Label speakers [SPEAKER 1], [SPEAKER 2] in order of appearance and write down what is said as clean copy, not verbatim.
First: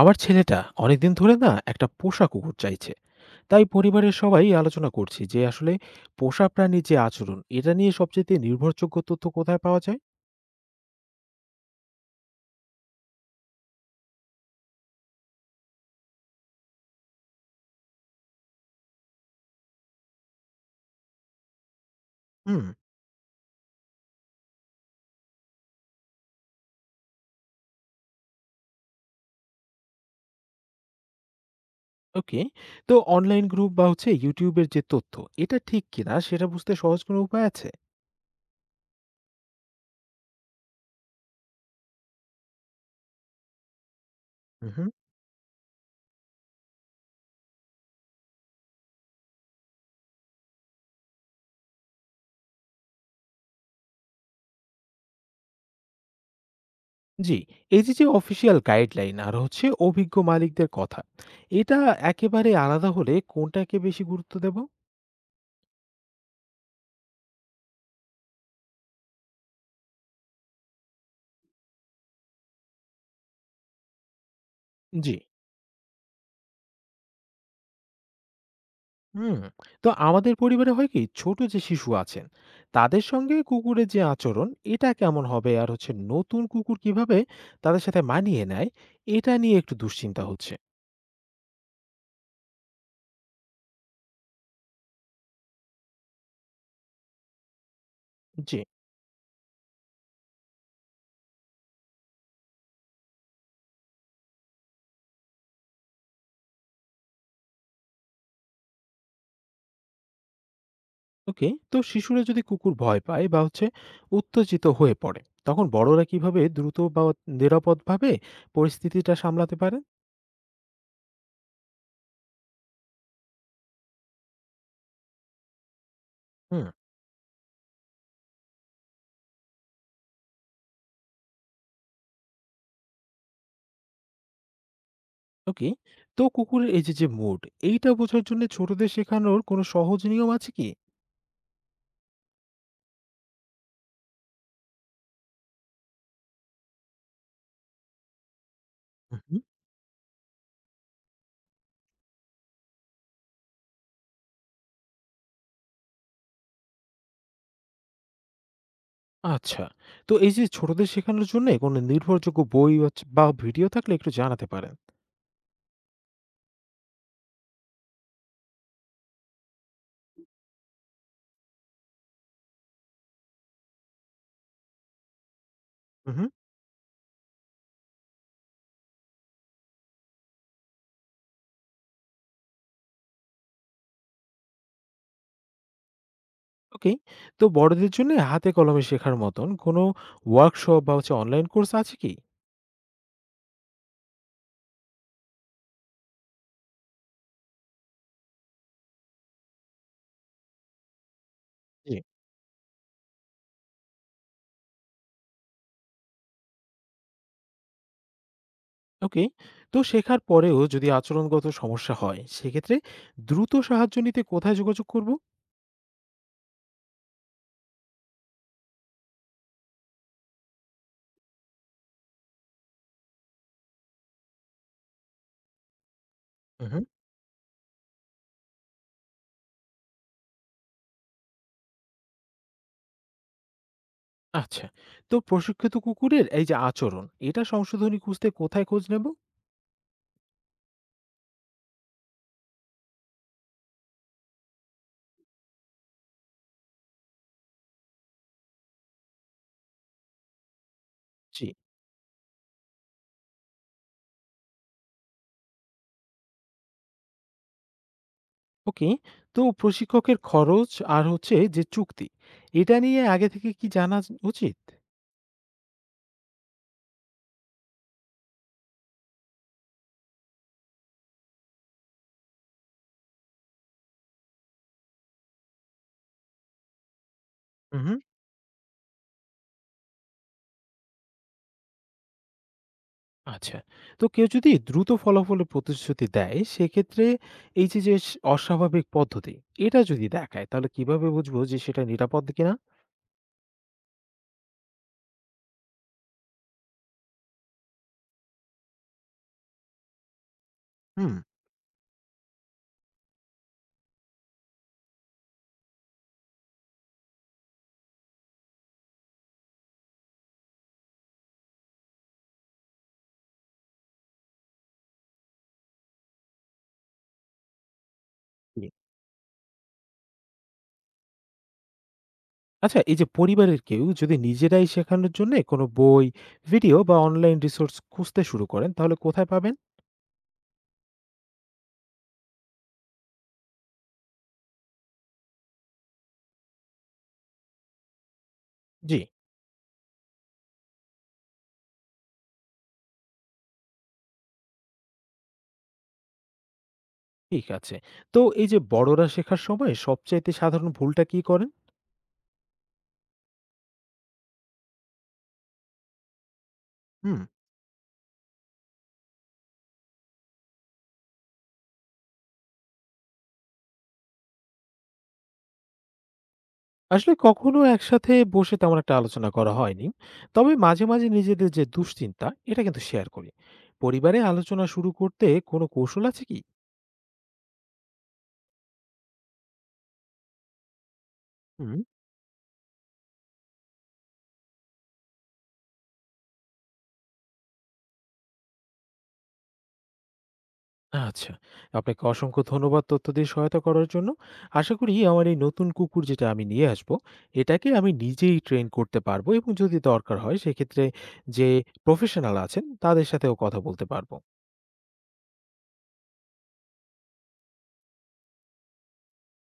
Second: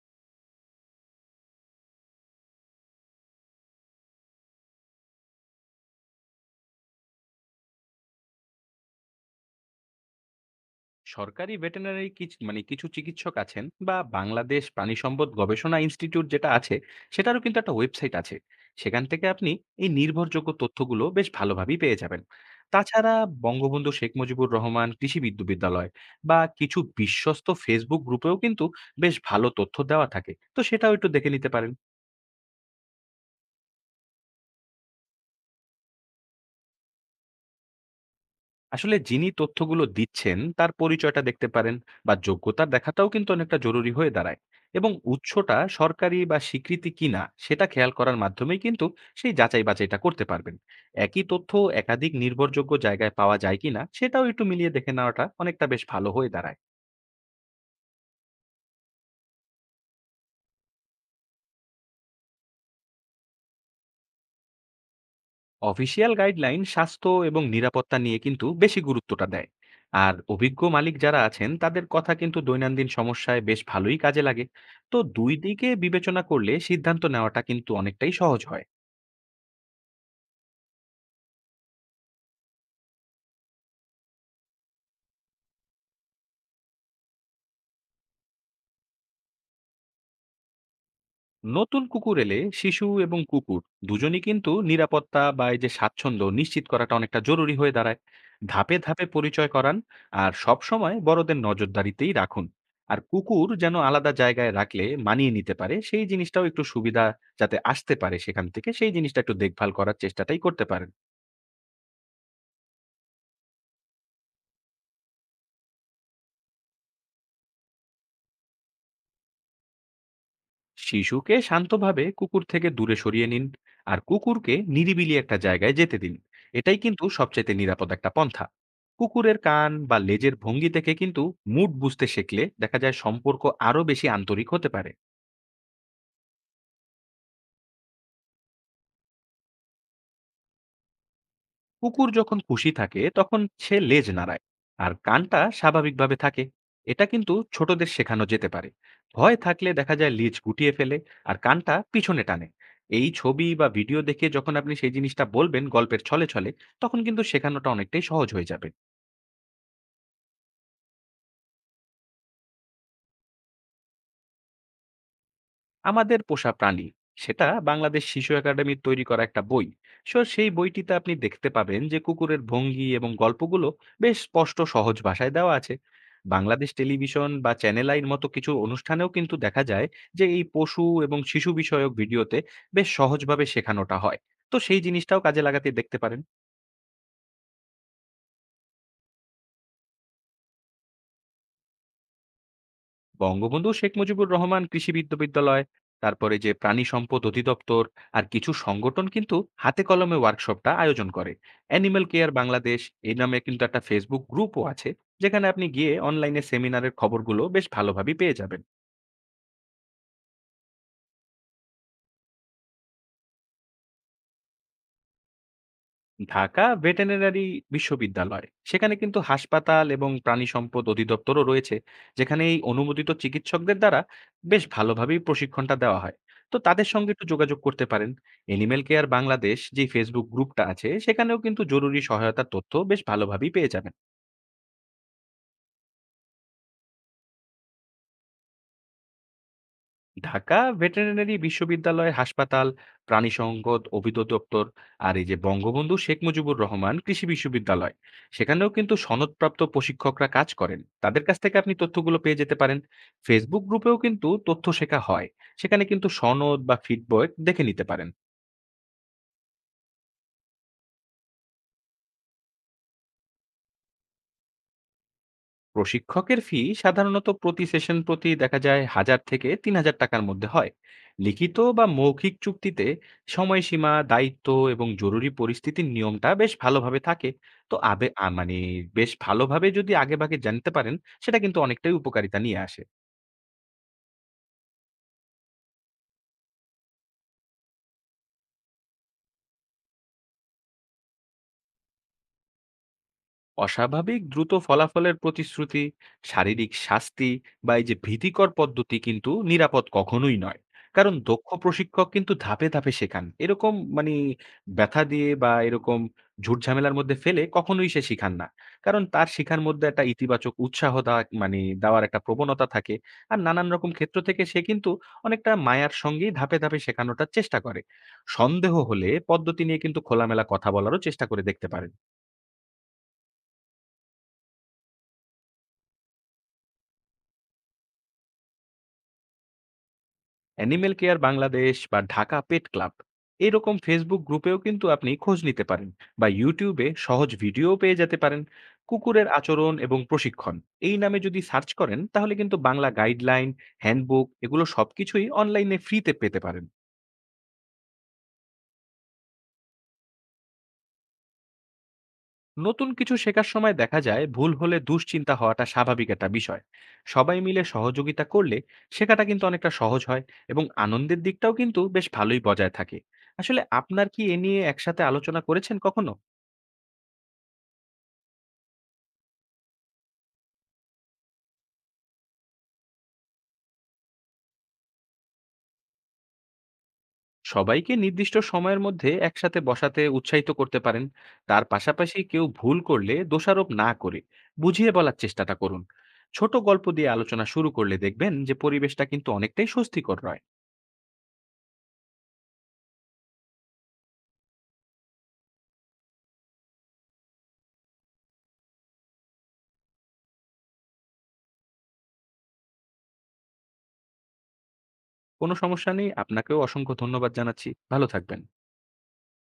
[SPEAKER 1] আমার ছেলেটা অনেকদিন ধরে না একটা পোষা কুকুর চাইছে। তাই পরিবারের সবাই আলোচনা করছি যে আসলে পোষা প্রাণীর যে আচরণ, এটা নিয়ে সবচেয়ে নির্ভরযোগ্য তথ্য কোথায় পাওয়া যায়?
[SPEAKER 2] সরকারি ভেটেরিনারি কিছু চিকিৎসক আছেন, বা বাংলাদেশ প্রাণী সম্পদ গবেষণা ইনস্টিটিউট যেটা আছে সেটারও কিন্তু একটা ওয়েবসাইট আছে। সেখান থেকে আপনি এই নির্ভরযোগ্য তথ্যগুলো বেশ ভালোভাবেই পেয়ে যাবেন।
[SPEAKER 1] হুম।
[SPEAKER 2] তাছাড়া বঙ্গবন্ধু শেখ মুজিবুর রহমান কৃষি বিদ্যালয় বা কিছু বিশ্বস্ত ফেসবুক গ্রুপেও কিন্তু বেশ ভালো তথ্য দেওয়া থাকে, তো সেটাও একটু দেখে নিতে পারেন।
[SPEAKER 1] ওকে, তো অনলাইন গ্রুপ বা হচ্ছে ইউটিউবের যে তথ্য, এটা ঠিক কিনা সেটা বুঝতে সহজ কোনো উপায় আছে?
[SPEAKER 2] আসলে যিনি তথ্যগুলো দিচ্ছেন তার পরিচয়টা দেখতে পারেন, বা যোগ্যতা দেখাটাও কিন্তু অনেকটা জরুরি হয়ে দাঁড়ায়।
[SPEAKER 1] হুম।
[SPEAKER 2] এবং উৎসটা সরকারি বা স্বীকৃতি কিনা সেটা খেয়াল করার মাধ্যমেই কিন্তু সেই যাচাই বাছাইটা করতে পারবেন। একই তথ্য একাধিক নির্ভরযোগ্য জায়গায় পাওয়া যায় কিনা সেটাও একটু মিলিয়ে দেখে নেওয়াটা অনেকটা বেশ ভালো হয়ে দাঁড়ায়।
[SPEAKER 1] জি। এই যে যে অফিসিয়াল গাইডলাইন আর হচ্ছে অভিজ্ঞ মালিকদের কথা, এটা একেবারে আলাদা হলে কোনটাকে বেশি গুরুত্ব দেব?
[SPEAKER 2] অফিসিয়াল গাইডলাইন স্বাস্থ্য এবং নিরাপত্তা নিয়ে কিন্তু বেশি গুরুত্বটা দেয়, আর অভিজ্ঞ মালিক যারা আছেন তাদের কথা কিন্তু দৈনন্দিন সমস্যায় বেশ ভালোই কাজে লাগে। তো
[SPEAKER 1] জি।
[SPEAKER 2] দুই দিকে বিবেচনা করলে সিদ্ধান্ত নেওয়াটা কিন্তু অনেকটাই সহজ হয়।
[SPEAKER 1] হুম। তো আমাদের পরিবারে হয় কি, ছোট যে শিশু আছেন তাদের সঙ্গে কুকুরের যে আচরণ, এটা কেমন হবে, আর হচ্ছে নতুন কুকুর কিভাবে তাদের সাথে মানিয়ে নেয়, এটা নিয়ে একটু দুশ্চিন্তা হচ্ছে।
[SPEAKER 2] নতুন কুকুর এলে শিশু এবং কুকুর দুজনই কিন্তু নিরাপত্তা বা এই যে স্বাচ্ছন্দ্য নিশ্চিত করাটা অনেকটা জরুরি হয়ে দাঁড়ায়।
[SPEAKER 1] জি।
[SPEAKER 2] ধাপে ধাপে পরিচয় করান, আর সব সময় বড়দের নজরদারিতেই রাখুন। আর কুকুর যেন আলাদা জায়গায় রাখলে মানিয়ে নিতে পারে সেই জিনিসটাও একটু সুবিধা যাতে আসতে পারে, সেখান থেকে সেই জিনিসটা একটু দেখভাল করার চেষ্টাটাই করতে পারেন।
[SPEAKER 1] ওকে, তো শিশুরা যদি কুকুর ভয় পায় বা হচ্ছে উত্তেজিত হয়ে পড়ে, তখন বড়রা কিভাবে দ্রুত বা নিরাপদভাবে পরিস্থিতিটা সামলাতে পারে?
[SPEAKER 2] শিশুকে শান্তভাবে কুকুর থেকে দূরে সরিয়ে নিন, আর কুকুরকে নিরিবিলি একটা জায়গায় যেতে দিন।
[SPEAKER 1] হুম।
[SPEAKER 2] এটাই কিন্তু সবচাইতে নিরাপদ একটা পন্থা। কুকুরের কান বা লেজের ভঙ্গি থেকে কিন্তু মুড বুঝতে শিখলে দেখা যায় সম্পর্ক আরো বেশি আন্তরিক হতে পারে।
[SPEAKER 1] ওকে, তো কুকুরের এই যে যে মুড, এইটা বোঝার জন্য ছোটদের শেখানোর কোনো সহজ নিয়ম আছে কি?
[SPEAKER 2] কুকুর যখন খুশি থাকে তখন সে লেজ নাড়ায় আর কানটা স্বাভাবিকভাবে থাকে, এটা কিন্তু ছোটদের শেখানো যেতে পারে। ভয় থাকলে দেখা যায় লেজ গুটিয়ে ফেলে আর কানটা পিছনে টানে। এই ছবি বা ভিডিও দেখে যখন আপনি সেই জিনিসটা বলবেন গল্পের ছলে ছলে, তখন কিন্তু শেখানোটা অনেকটাই সহজ হয়ে যাবে।
[SPEAKER 1] আচ্ছা। তো এই যে ছোটদের শেখানোর জন্যে কোনো নির্ভরযোগ্য বই হচ্ছে বা ভিডিও থাকলে একটু জানাতে পারেন।
[SPEAKER 2] আমাদের পোষা প্রাণী, সেটা বাংলাদেশ শিশু একাডেমির তৈরি করা একটা বই। সো সেই বইটিতে আপনি দেখতে পাবেন যে কুকুরের ভঙ্গি এবং গল্পগুলো বেশ স্পষ্ট সহজ ভাষায় দেওয়া আছে।
[SPEAKER 1] উহু।
[SPEAKER 2] বাংলাদেশ টেলিভিশন বা চ্যানেল আইর মতো কিছু অনুষ্ঠানেও কিন্তু দেখা যায় যে এই পশু এবং শিশু বিষয়ক ভিডিওতে বেশ সহজভাবে শেখানোটা হয়, তো সেই জিনিসটাও কাজে লাগাতে দেখতে পারেন।
[SPEAKER 1] ওকে। তো বড়দের জন্যে হাতে কলমে শেখার মতন কোনো ওয়ার্কশপ বা হচ্ছে অনলাইন কোর্স আছে কি?
[SPEAKER 2] বঙ্গবন্ধু শেখ মুজিবুর রহমান কৃষি বিদ্যালয়, তারপরে যে প্রাণী সম্পদ অধিদপ্তর, আর কিছু সংগঠন কিন্তু হাতে কলমে ওয়ার্কশপটা আয়োজন করে।
[SPEAKER 1] জি।
[SPEAKER 2] অ্যানিমেল কেয়ার বাংলাদেশ এই নামে কিন্তু একটা ফেসবুক গ্রুপও আছে, যেখানে আপনি গিয়ে অনলাইনে সেমিনারের খবরগুলো বেশ ভালোভাবে পেয়ে যাবেন।
[SPEAKER 1] ওকে। তো শেখার পরেও যদি আচরণগত সমস্যা হয়, সেক্ষেত্রে দ্রুত সাহায্য নিতে কোথায় যোগাযোগ করব?
[SPEAKER 2] ঢাকা ভেটেরিনারি বিশ্ববিদ্যালয়, সেখানে কিন্তু হাসপাতাল এবং প্রাণী সম্পদ অধিদপ্তরও রয়েছে, যেখানে এই অনুমোদিত চিকিৎসকদের দ্বারা বেশ ভালোভাবেই প্রশিক্ষণটা দেওয়া হয়। তো
[SPEAKER 1] উহু।
[SPEAKER 2] তাদের সঙ্গে একটু যোগাযোগ করতে পারেন। এনিমেল কেয়ার বাংলাদেশ যে ফেসবুক গ্রুপটা আছে সেখানেও কিন্তু জরুরি সহায়তার তথ্য বেশ ভালোভাবেই পেয়ে যাবেন।
[SPEAKER 1] আচ্ছা। তো প্রশিক্ষিত কুকুরের এই যে আচরণ, এটা সংশোধনী খুঁজতে কোথায় খোঁজ নেব?
[SPEAKER 2] ঢাকা ভেটেরিনারি বিশ্ববিদ্যালয়ের হাসপাতাল, প্রাণী সম্পদ অভিযোগ দপ্তর, আর এই যে বঙ্গবন্ধু শেখ মুজিবুর রহমান কৃষি বিশ্ববিদ্যালয়, সেখানেও কিন্তু সনদপ্রাপ্ত প্রশিক্ষকরা কাজ করেন, তাদের কাছ
[SPEAKER 1] জি।
[SPEAKER 2] থেকে আপনি তথ্যগুলো পেয়ে যেতে পারেন। ফেসবুক গ্রুপেও কিন্তু তথ্য শেখা হয়, সেখানে কিন্তু সনদ বা ফিডব্যাক দেখে নিতে পারেন।
[SPEAKER 1] ওকে। তো প্রশিক্ষকের খরচ আর হচ্ছে যে চুক্তি, এটা নিয়ে আগে থেকে কি জানা য উচিত?
[SPEAKER 2] প্রশিক্ষকের ফি সাধারণত প্রতি সেশন প্রতি দেখা যায় 1,000 থেকে 3,000 টাকার মধ্যে হয়। লিখিত বা মৌখিক চুক্তিতে সময়সীমা, দায়িত্ব এবং জরুরি পরিস্থিতির নিয়মটা বেশ ভালোভাবে থাকে। তো
[SPEAKER 1] হুম, হুম।
[SPEAKER 2] আবে আ, মানে বেশ ভালোভাবে যদি আগে ভাগে জানতে পারেন, সেটা কিন্তু অনেকটাই উপকারিতা নিয়ে আসে।
[SPEAKER 1] আচ্ছা। তো কেউ যদি দ্রুত ফলাফলের প্রতিশ্রুতি দেয়, সেক্ষেত্রে এই যে, যে স অস্বাভাবিক পদ্ধতি, এটা যদি দেখায়, তাহলে কিভাবে বুঝবো যে সেটা নিরাপদ কিনা?
[SPEAKER 2] অস্বাভাবিক দ্রুত ফলাফলের প্রতিশ্রুতি, শারীরিক শাস্তি বা এই যে ভীতিকর পদ্ধতি কিন্তু নিরাপদ কখনোই নয়।
[SPEAKER 1] হুম।
[SPEAKER 2] কারণ দক্ষ প্রশিক্ষক কিন্তু ধাপে ধাপে শেখান, এরকম মানে ব্যথা দিয়ে বা এরকম ঝুট ঝামেলার মধ্যে ফেলে কখনোই সে শিখান না। কারণ তার শিখার মধ্যে একটা ইতিবাচক উৎসাহ দেওয়ার একটা প্রবণতা থাকে। আর নানান রকম ক্ষেত্র থেকে সে কিন্তু অনেকটা মায়ার সঙ্গেই ধাপে ধাপে শেখানোটার চেষ্টা করে।
[SPEAKER 1] জি।
[SPEAKER 2] সন্দেহ হলে পদ্ধতি নিয়ে কিন্তু খোলামেলা কথা বলারও চেষ্টা করে দেখতে পারেন।
[SPEAKER 1] আচ্ছা, এই যে পরিবারের কেউ যদি নিজেরাই শেখানোর জন্যে কোনো বই, ভিডিও বা অনলাইন রিসোর্স খুঁজতে শুরু করেন, তাহলে কোথায় পাবেন?
[SPEAKER 2] অ্যানিমেল কেয়ার বাংলাদেশ বা ঢাকা পেট ক্লাব, এরকম ফেসবুক গ্রুপেও কিন্তু আপনি খোঁজ নিতে পারেন, বা ইউটিউবে সহজ ভিডিও পেয়ে যেতে পারেন।
[SPEAKER 1] জি।
[SPEAKER 2] কুকুরের আচরণ এবং প্রশিক্ষণ এই নামে যদি সার্চ করেন, তাহলে কিন্তু বাংলা গাইডলাইন, হ্যান্ডবুক, এগুলো সবকিছুই অনলাইনে ফ্রিতে পেতে পারেন।
[SPEAKER 1] ঠিক আছে। তো এই যে বড়রা শেখার সময় সবচাইতে সাধারণ ভুলটা কি করেন?
[SPEAKER 2] নতুন কিছু শেখার সময় দেখা যায় ভুল হলে দুশ্চিন্তা হওয়াটা স্বাভাবিক একটা বিষয়।
[SPEAKER 1] হুম।
[SPEAKER 2] সবাই মিলে সহযোগিতা করলে শেখাটা কিন্তু অনেকটা সহজ হয়, এবং আনন্দের দিকটাও কিন্তু বেশ ভালোই বজায় থাকে। আসলে আপনার কি এ নিয়ে একসাথে আলোচনা করেছেন কখনো?
[SPEAKER 1] আসলে কখনো একসাথে বসে তেমন একটা আলোচনা করা হয়নি। তবে মাঝে, মাঝে নিজেদের যে দুশ্চিন্তা, এটা কিন্তু শেয়ার করি। পরিবারে আলোচনা শুরু করতে কোনো কৌশল আছে কি?
[SPEAKER 2] সবাইকে নির্দিষ্ট সময়ের মধ্যে একসাথে বসাতে উৎসাহিত করতে পারেন। তার
[SPEAKER 1] হুম।
[SPEAKER 2] পাশাপাশি কেউ ভুল করলে দোষারোপ না করে বুঝিয়ে বলার চেষ্টাটা করুন। ছোট গল্প দিয়ে আলোচনা শুরু করলে দেখবেন যে পরিবেশটা কিন্তু অনেকটাই স্বস্তিকর হয়।
[SPEAKER 1] আচ্ছা। আপনাকে অসংখ্য ধন্যবাদ তথ্য দিয়ে সহায়তা করার জন্য। আশা করি আমার এই নতুন কুকুর যেটা আমি নিয়ে আসবো, এটাকে আমি নিজেই ট্রেন করতে পারবো, এবং যদি দরকার হয় সেক্ষেত্রে যে প্রফেশনাল আছেন তাদের সাথেও কথা বলতে পারবো।
[SPEAKER 2] কোনো সমস্যা নেই, আপনাকেও অসংখ্য ধন্যবাদ জানাচ্ছি, ভালো থাকবেন।